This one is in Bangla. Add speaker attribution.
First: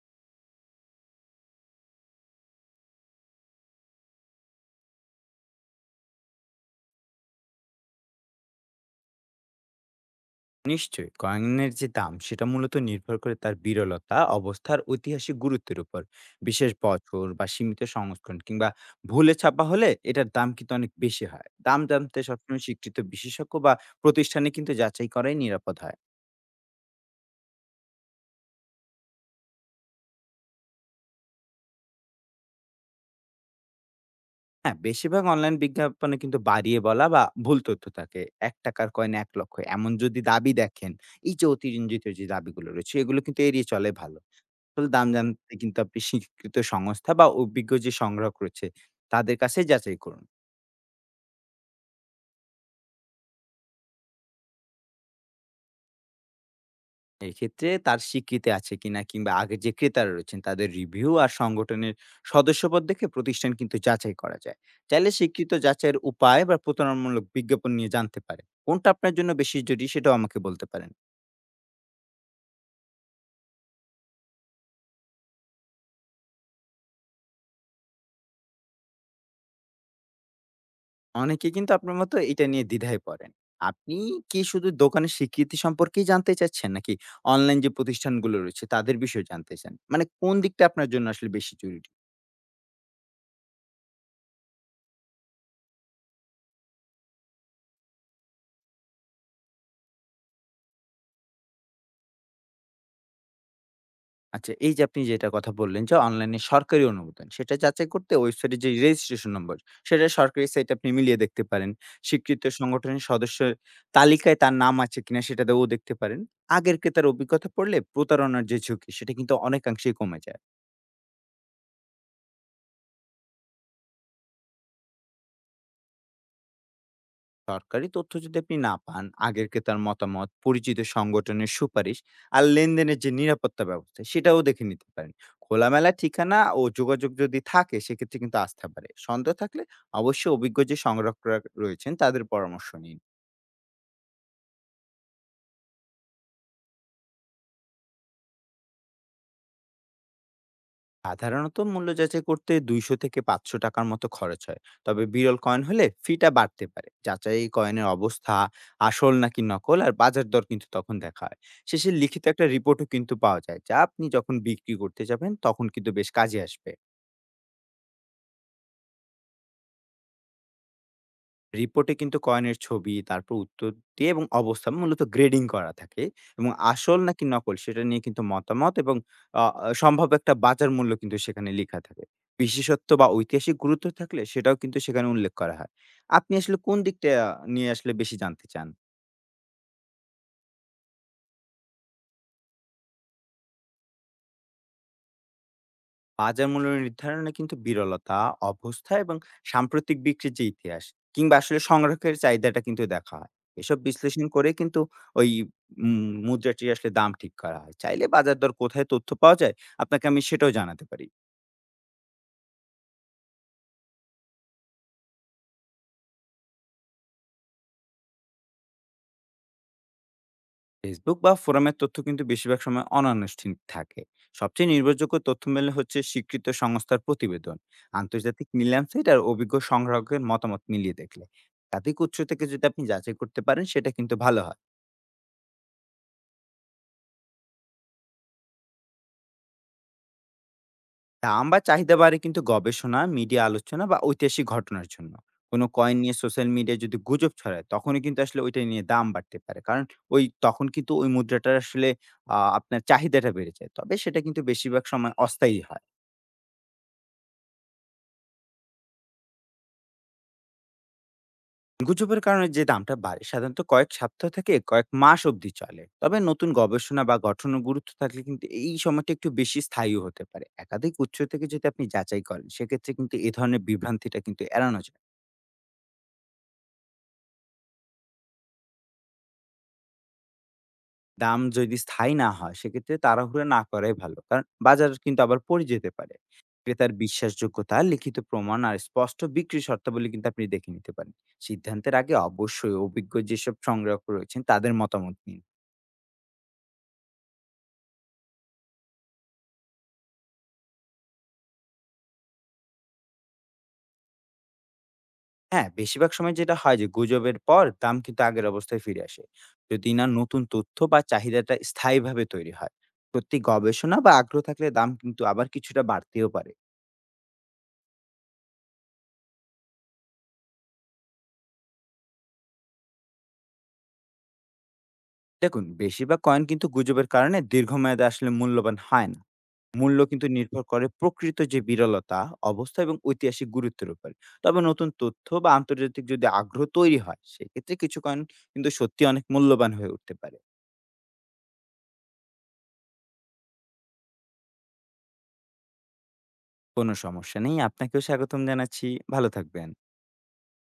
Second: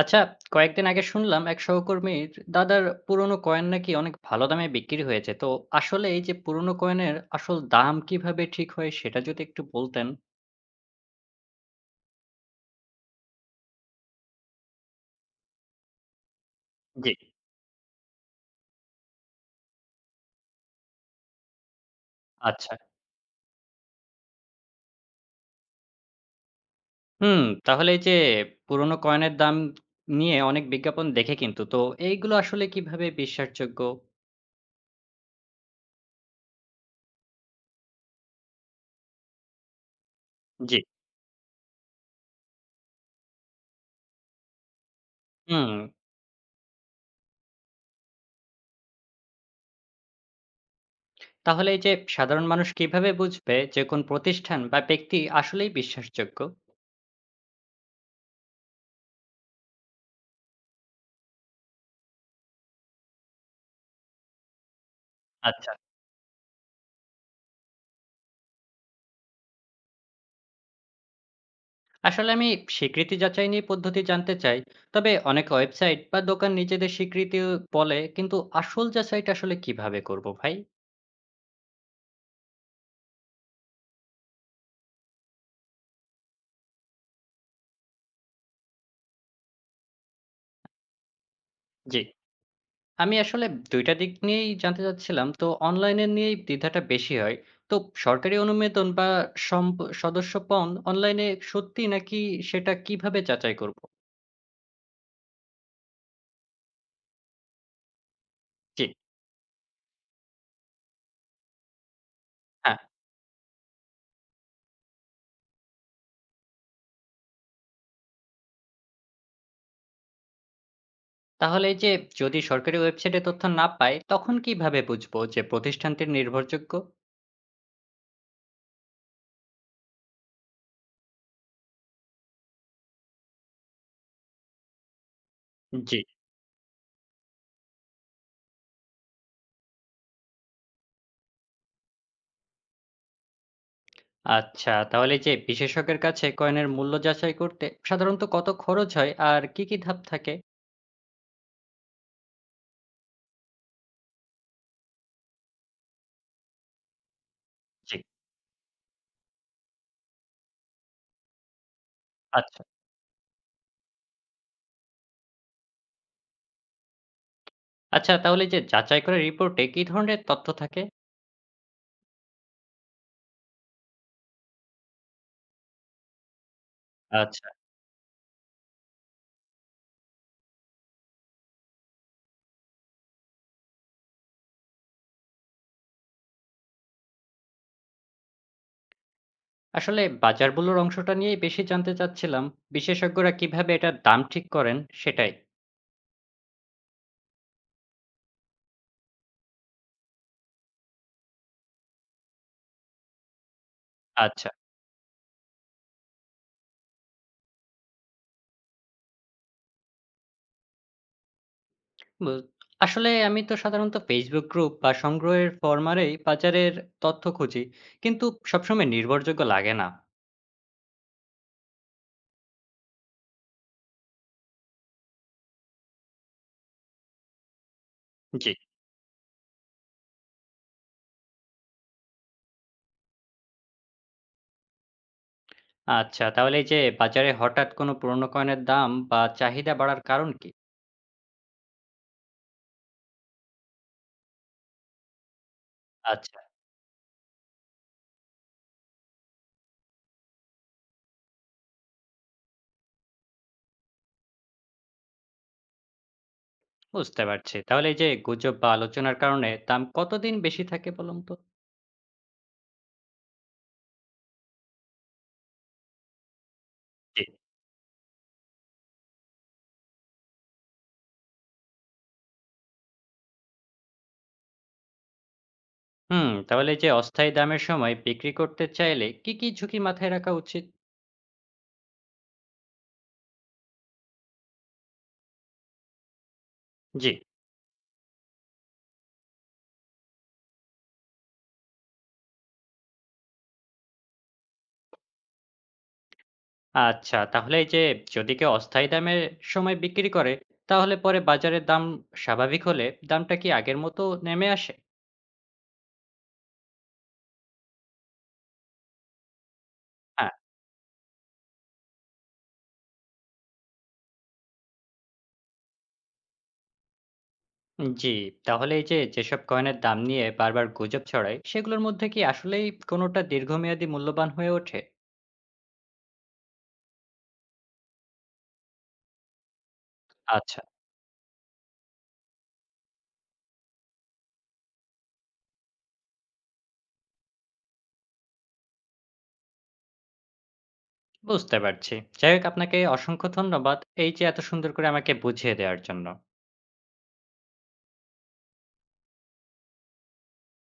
Speaker 1: আচ্ছা, কয়েকদিন আগে শুনলাম এক সহকর্মীর দাদার পুরনো কয়েন নাকি অনেক ভালো দামে বিক্রি হয়েছে। তো আসলে এই যে পুরনো কয়েনের আসল দাম কিভাবে ঠিক হয় সেটা যদি একটু বলতেন।
Speaker 2: নিশ্চয়ই কয়েনের যে দাম সেটা মূলত নির্ভর করে তার বিরলতা অবস্থার ঐতিহাসিক গুরুত্বের উপর বিশেষ
Speaker 1: জি,
Speaker 2: বছর বা সীমিত সংস্করণ কিংবা ভুলে ছাপা হলে এটার দাম কিন্তু অনেক বেশি হয় দাম জানতে সবসময়
Speaker 1: আচ্ছা।
Speaker 2: স্বীকৃত বিশেষজ্ঞ বা প্রতিষ্ঠানে কিন্তু যাচাই করাই নিরাপদ হয়।
Speaker 1: হুম, তাহলে এই যে পুরনো কয়েনের দাম নিয়ে অনেক বিজ্ঞাপন দেখে কিন্তু। তো এইগুলো আসলে কিভাবে বিশ্বাসযোগ্য?
Speaker 2: হ্যাঁ, বেশিরভাগ অনলাইন বিজ্ঞাপনে কিন্তু বাড়িয়ে বলা বা ভুল তথ্য থাকে। এক টাকার কয়েন ১,০০,০০০ এমন যদি দাবি
Speaker 1: জি।
Speaker 2: দেখেন, এই যে অতিরঞ্জিত যে দাবিগুলো রয়েছে এগুলো কিন্তু এড়িয়ে চলে ভালো। আসল দাম জানতে
Speaker 1: হুম,
Speaker 2: কিন্তু আপনি স্বীকৃত সংস্থা বা অভিজ্ঞ যে সংগ্রাহক রয়েছে, তাদের কাছে যাচাই করুন।
Speaker 1: তাহলে এই যে সাধারণ মানুষ কিভাবে বুঝবে যে কোন প্রতিষ্ঠান বা ব্যক্তি আসলেই বিশ্বাসযোগ্য?
Speaker 2: এক্ষেত্রে তার স্বীকৃতি আছে কিনা কিংবা আগের যে ক্রেতারা রয়েছেন তাদের রিভিউ আর সংগঠনের সদস্যপদ দেখে প্রতিষ্ঠান কিন্তু যাচাই করা যায়। চাইলে স্বীকৃত
Speaker 1: আচ্ছা।
Speaker 2: যাচাইয়ের উপায় বা প্রতারণামূলক বিজ্ঞাপন নিয়ে জানতে পারেন। কোনটা আপনার জন্য বেশি জরুরি সেটাও আমাকে বলতে পারেন।
Speaker 1: আসলে আমি স্বীকৃতি যাচাই নিয়ে পদ্ধতি জানতে চাই, তবে অনেক ওয়েবসাইট বা দোকান নিজেদের স্বীকৃতি বলে কিন্তু আসল যাচাইটা আসলে কিভাবে করব ভাই।
Speaker 2: অনেকে কিন্তু আপনার মতো এটা নিয়ে দ্বিধায় পড়েন। আপনি কি শুধু দোকানের স্বীকৃতি সম্পর্কেই জানতে চাচ্ছেন? নাকি অনলাইন যে প্রতিষ্ঠানগুলো রয়েছে তাদের বিষয়ে জানতে চান? মানে কোন দিকটা আপনার জন্য আসলে বেশি জরুরি?
Speaker 1: জি, আমি আসলে দুইটা দিক নিয়েই জানতে চাচ্ছিলাম, তো অনলাইনে নিয়েই দ্বিধাটা বেশি হয়। তো সরকারি অনুমোদন বা সদস্যপদ অনলাইনে সত্যি নাকি সেটা কিভাবে যাচাই করব।
Speaker 2: আচ্ছা, এই যে আপনি যেটা কথা বললেন যে অনলাইনে সরকারি অনুমোদন সেটা যাচাই করতে ওয়েবসাইটে যে
Speaker 1: জি।
Speaker 2: রেজিস্ট্রেশন নম্বর সেটা সরকারি সাইটে আপনি মিলিয়ে দেখতে পারেন। স্বীকৃত
Speaker 1: হ্যাঁ।
Speaker 2: সংগঠনের সদস্যের তালিকায় তার নাম আছে কিনা সেটাতেও দেখতে পারেন। আগের ক্রেতার অভিজ্ঞতা পড়লে প্রতারণার যে ঝুঁকি সেটা কিন্তু অনেকাংশেই কমে যায়।
Speaker 1: তাহলে এই যে যদি সরকারি ওয়েবসাইটে তথ্য না পাই তখন কিভাবে বুঝবো যে প্রতিষ্ঠানটির নির্ভরযোগ্য।
Speaker 2: সরকারি তথ্য যদি আপনি না পান, আগের ক্রেতার মতামত, পরিচিত সংগঠনের সুপারিশ আর লেনদেনের যে নিরাপত্তা ব্যবস্থা সেটাও দেখে নিতে পারেন। খোলামেলা
Speaker 1: জি।
Speaker 2: ঠিকানা ও যোগাযোগ যদি থাকে সেক্ষেত্রে কিন্তু আস্থা বাড়ে। সন্দেহ থাকলে অবশ্যই অভিজ্ঞ যে সংরক্ষক রয়েছেন তাদের পরামর্শ নিন।
Speaker 1: আচ্ছা, তাহলে এই যে বিশেষজ্ঞের কাছে কয়েনের মূল্য যাচাই করতে সাধারণত কত খরচ হয় আর কি, কি ধাপ থাকে?
Speaker 2: সাধারণত মূল্য যাচাই করতে ২০০ থেকে ৫০০ টাকার মতো খরচ হয়, তবে বিরল কয়েন হলে ফিটা বাড়তে পারে। যাচাই কয়েনের
Speaker 1: জি।
Speaker 2: অবস্থা আসল নাকি নকল আর বাজার দর কিন্তু তখন দেখা হয়। শেষে লিখিত একটা
Speaker 1: আচ্ছা,
Speaker 2: রিপোর্টও কিন্তু পাওয়া যায় যা আপনি যখন বিক্রি করতে যাবেন তখন কিন্তু বেশ কাজে আসবে।
Speaker 1: আচ্ছা তাহলে এই যে যাচাই করা রিপোর্টে কি ধরনের তথ্য থাকে?
Speaker 2: রিপোর্টে কিন্তু কয়েনের ছবি, তারপর উত্তর দিয়ে এবং অবস্থান মূলত গ্রেডিং করা থাকে এবং আসল নাকি
Speaker 1: আচ্ছা,
Speaker 2: নকল সেটা নিয়ে কিন্তু মতামত এবং আ আ সম্ভাব্য একটা বাজার মূল্য কিন্তু সেখানে লেখা থাকে। বিশেষত্ব বা ঐতিহাসিক গুরুত্ব থাকলে সেটাও কিন্তু সেখানে উল্লেখ করা হয়। আপনি আসলে কোন দিকটা নিয়ে আসলে বেশি জানতে চান?
Speaker 1: আসলে বাজার মূল্যর অংশটা নিয়েই বেশি জানতে চাচ্ছিলাম। বিশেষজ্ঞরা কিভাবে এটার দাম ঠিক করেন সেটাই।
Speaker 2: বাজার মূল্য নির্ধারণে কিন্তু বিরলতা, অবস্থা এবং সাম্প্রতিক বিক্রির যে ইতিহাস কিংবা আসলে সংগ্রহের চাহিদাটা কিন্তু দেখা হয়। এসব বিশ্লেষণ
Speaker 1: আচ্ছা,
Speaker 2: করে কিন্তু ওই মুদ্রাটির আসলে দাম ঠিক করা হয়। চাইলে বাজার দর কোথায় তথ্য পাওয়া যায়, আপনাকে আমি সেটাও জানাতে পারি।
Speaker 1: বু আসলে আমি তো সাধারণত Facebook গ্রুপ বা সংগ্রহের ফরমারেই বাজারের তথ্য খুঁজি। কিন্তু সবসময় নির্ভরযোগ্য লাগে না।
Speaker 2: ফেসবুক বা ফোরামের তথ্য কিন্তু বেশিরভাগ সময় অনানুষ্ঠানিক থাকে। সবচেয়ে নির্ভরযোগ্য তথ্য মেলে হচ্ছে স্বীকৃত সংস্থার প্রতিবেদন, আন্তর্জাতিক
Speaker 1: জি।
Speaker 2: নিলাম সাইট আর অভিজ্ঞ সংগ্রাহকের মতামত মিলিয়ে দেখলে। একাধিক উৎস থেকে যদি আপনি যাচাই করতে পারেন, সেটা কিন্তু ভালো হয়।
Speaker 1: আচ্ছা, তাহলে এই যে বাজারে হঠাৎ কোনো পুরনো কয়েনের দাম বা চাহিদা বাড়ার কারণ কি?
Speaker 2: দাম বা চাহিদা বাড়ে কিন্তু গবেষণা, মিডিয়া আলোচনা বা ঐতিহাসিক ঘটনার জন্য। কোনো কয়েন নিয়ে
Speaker 1: আচ্ছা,
Speaker 2: সোশ্যাল মিডিয়ায় যদি গুজব ছড়ায়, তখনই কিন্তু আসলে ওইটা নিয়ে দাম বাড়তে পারে। কারণ ওই তখন কিন্তু ওই মুদ্রাটার আসলে আপনার চাহিদাটা বেড়ে যায়। তবে সেটা কিন্তু বেশিরভাগ সময় অস্থায়ী হয়।
Speaker 1: বুঝতে পারছি। তাহলে এই যে গুজব বা আলোচনার কারণে দাম কতদিন বেশি থাকে বলুন তো?
Speaker 2: গুজবের কারণে যে দামটা বাড়ে, সাধারণত কয়েক সপ্তাহ থেকে কয়েক মাস অবধি চলে। তবে নতুন গবেষণা বা
Speaker 1: জি।
Speaker 2: গঠনের গুরুত্ব থাকলে কিন্তু এই সময়টা একটু বেশি স্থায়ীও হতে পারে। একাধিক উৎস থেকে যদি আপনি যাচাই করেন, সেক্ষেত্রে কিন্তু এ ধরনের বিভ্রান্তিটা কিন্তু এড়ানো যায়।
Speaker 1: হুম, তাহলে এই যে অস্থায়ী দামের সময় বিক্রি করতে চাইলে কি, কি ঝুঁকি মাথায় রাখা উচিত?
Speaker 2: দাম যদি স্থায়ী না হয় সেক্ষেত্রে তাড়াহুড়ো না করাই ভালো, কারণ বাজার কিন্তু আবার পড়ে যেতে পারে। ক্রেতার
Speaker 1: জি।
Speaker 2: বিশ্বাসযোগ্যতা, লিখিত প্রমাণ আর স্পষ্ট বিক্রি শর্তাবলী কিন্তু আপনি দেখে নিতে পারেন। সিদ্ধান্তের আগে অবশ্যই অভিজ্ঞ যেসব সংগ্রাহক রয়েছেন তাদের মতামত নিন।
Speaker 1: আচ্ছা, তাহলে এই যে যদি কেউ অস্থায়ী দামের সময় বিক্রি করে, তাহলে পরে বাজারের দাম স্বাভাবিক হলে দামটা কি আগের মতো নেমে আসে?
Speaker 2: হ্যাঁ, বেশিরভাগ সময় যেটা হয় যে গুজবের পর দাম কিন্তু আগের অবস্থায় ফিরে আসে, যদি না
Speaker 1: হ্যাঁ।
Speaker 2: নতুন তথ্য বা চাহিদাটা স্থায়ীভাবে তৈরি হয়। প্রতি গবেষণা বা আগ্রহ থাকলে দাম কিন্তু আবার কিছুটা বাড়তেও পারে।
Speaker 1: জি, তাহলে এই যে যেসব কয়েনের দাম নিয়ে বারবার গুজব ছড়ায়, সেগুলোর মধ্যে কি আসলেই কোনোটা দীর্ঘমেয়াদী মূল্যবান হয়ে ওঠে?
Speaker 2: দেখুন, বেশিরভাগ কয়েন কিন্তু গুজবের কারণে দীর্ঘমেয়াদে আসলে মূল্যবান হয় না। মূল্য কিন্তু
Speaker 1: আচ্ছা,
Speaker 2: নির্ভর করে প্রকৃত যে বিরলতা, অবস্থা এবং ঐতিহাসিক গুরুত্বের উপর। তবে নতুন তথ্য বা আন্তর্জাতিক যদি আগ্রহ তৈরি হয়, সেক্ষেত্রে কিছু কয়েন কিন্তু সত্যি অনেক মূল্যবান হয়ে উঠতে পারে।
Speaker 1: বুঝতে পারছি। যাই হোক, আপনাকে অসংখ্য ধন্যবাদ এই যে এত সুন্দর করে আমাকে বুঝিয়ে দেওয়ার জন্য।
Speaker 2: কোনো সমস্যা নেই। আপনাকেও স্বাগতম জানাচ্ছি। ভালো থাকবেন।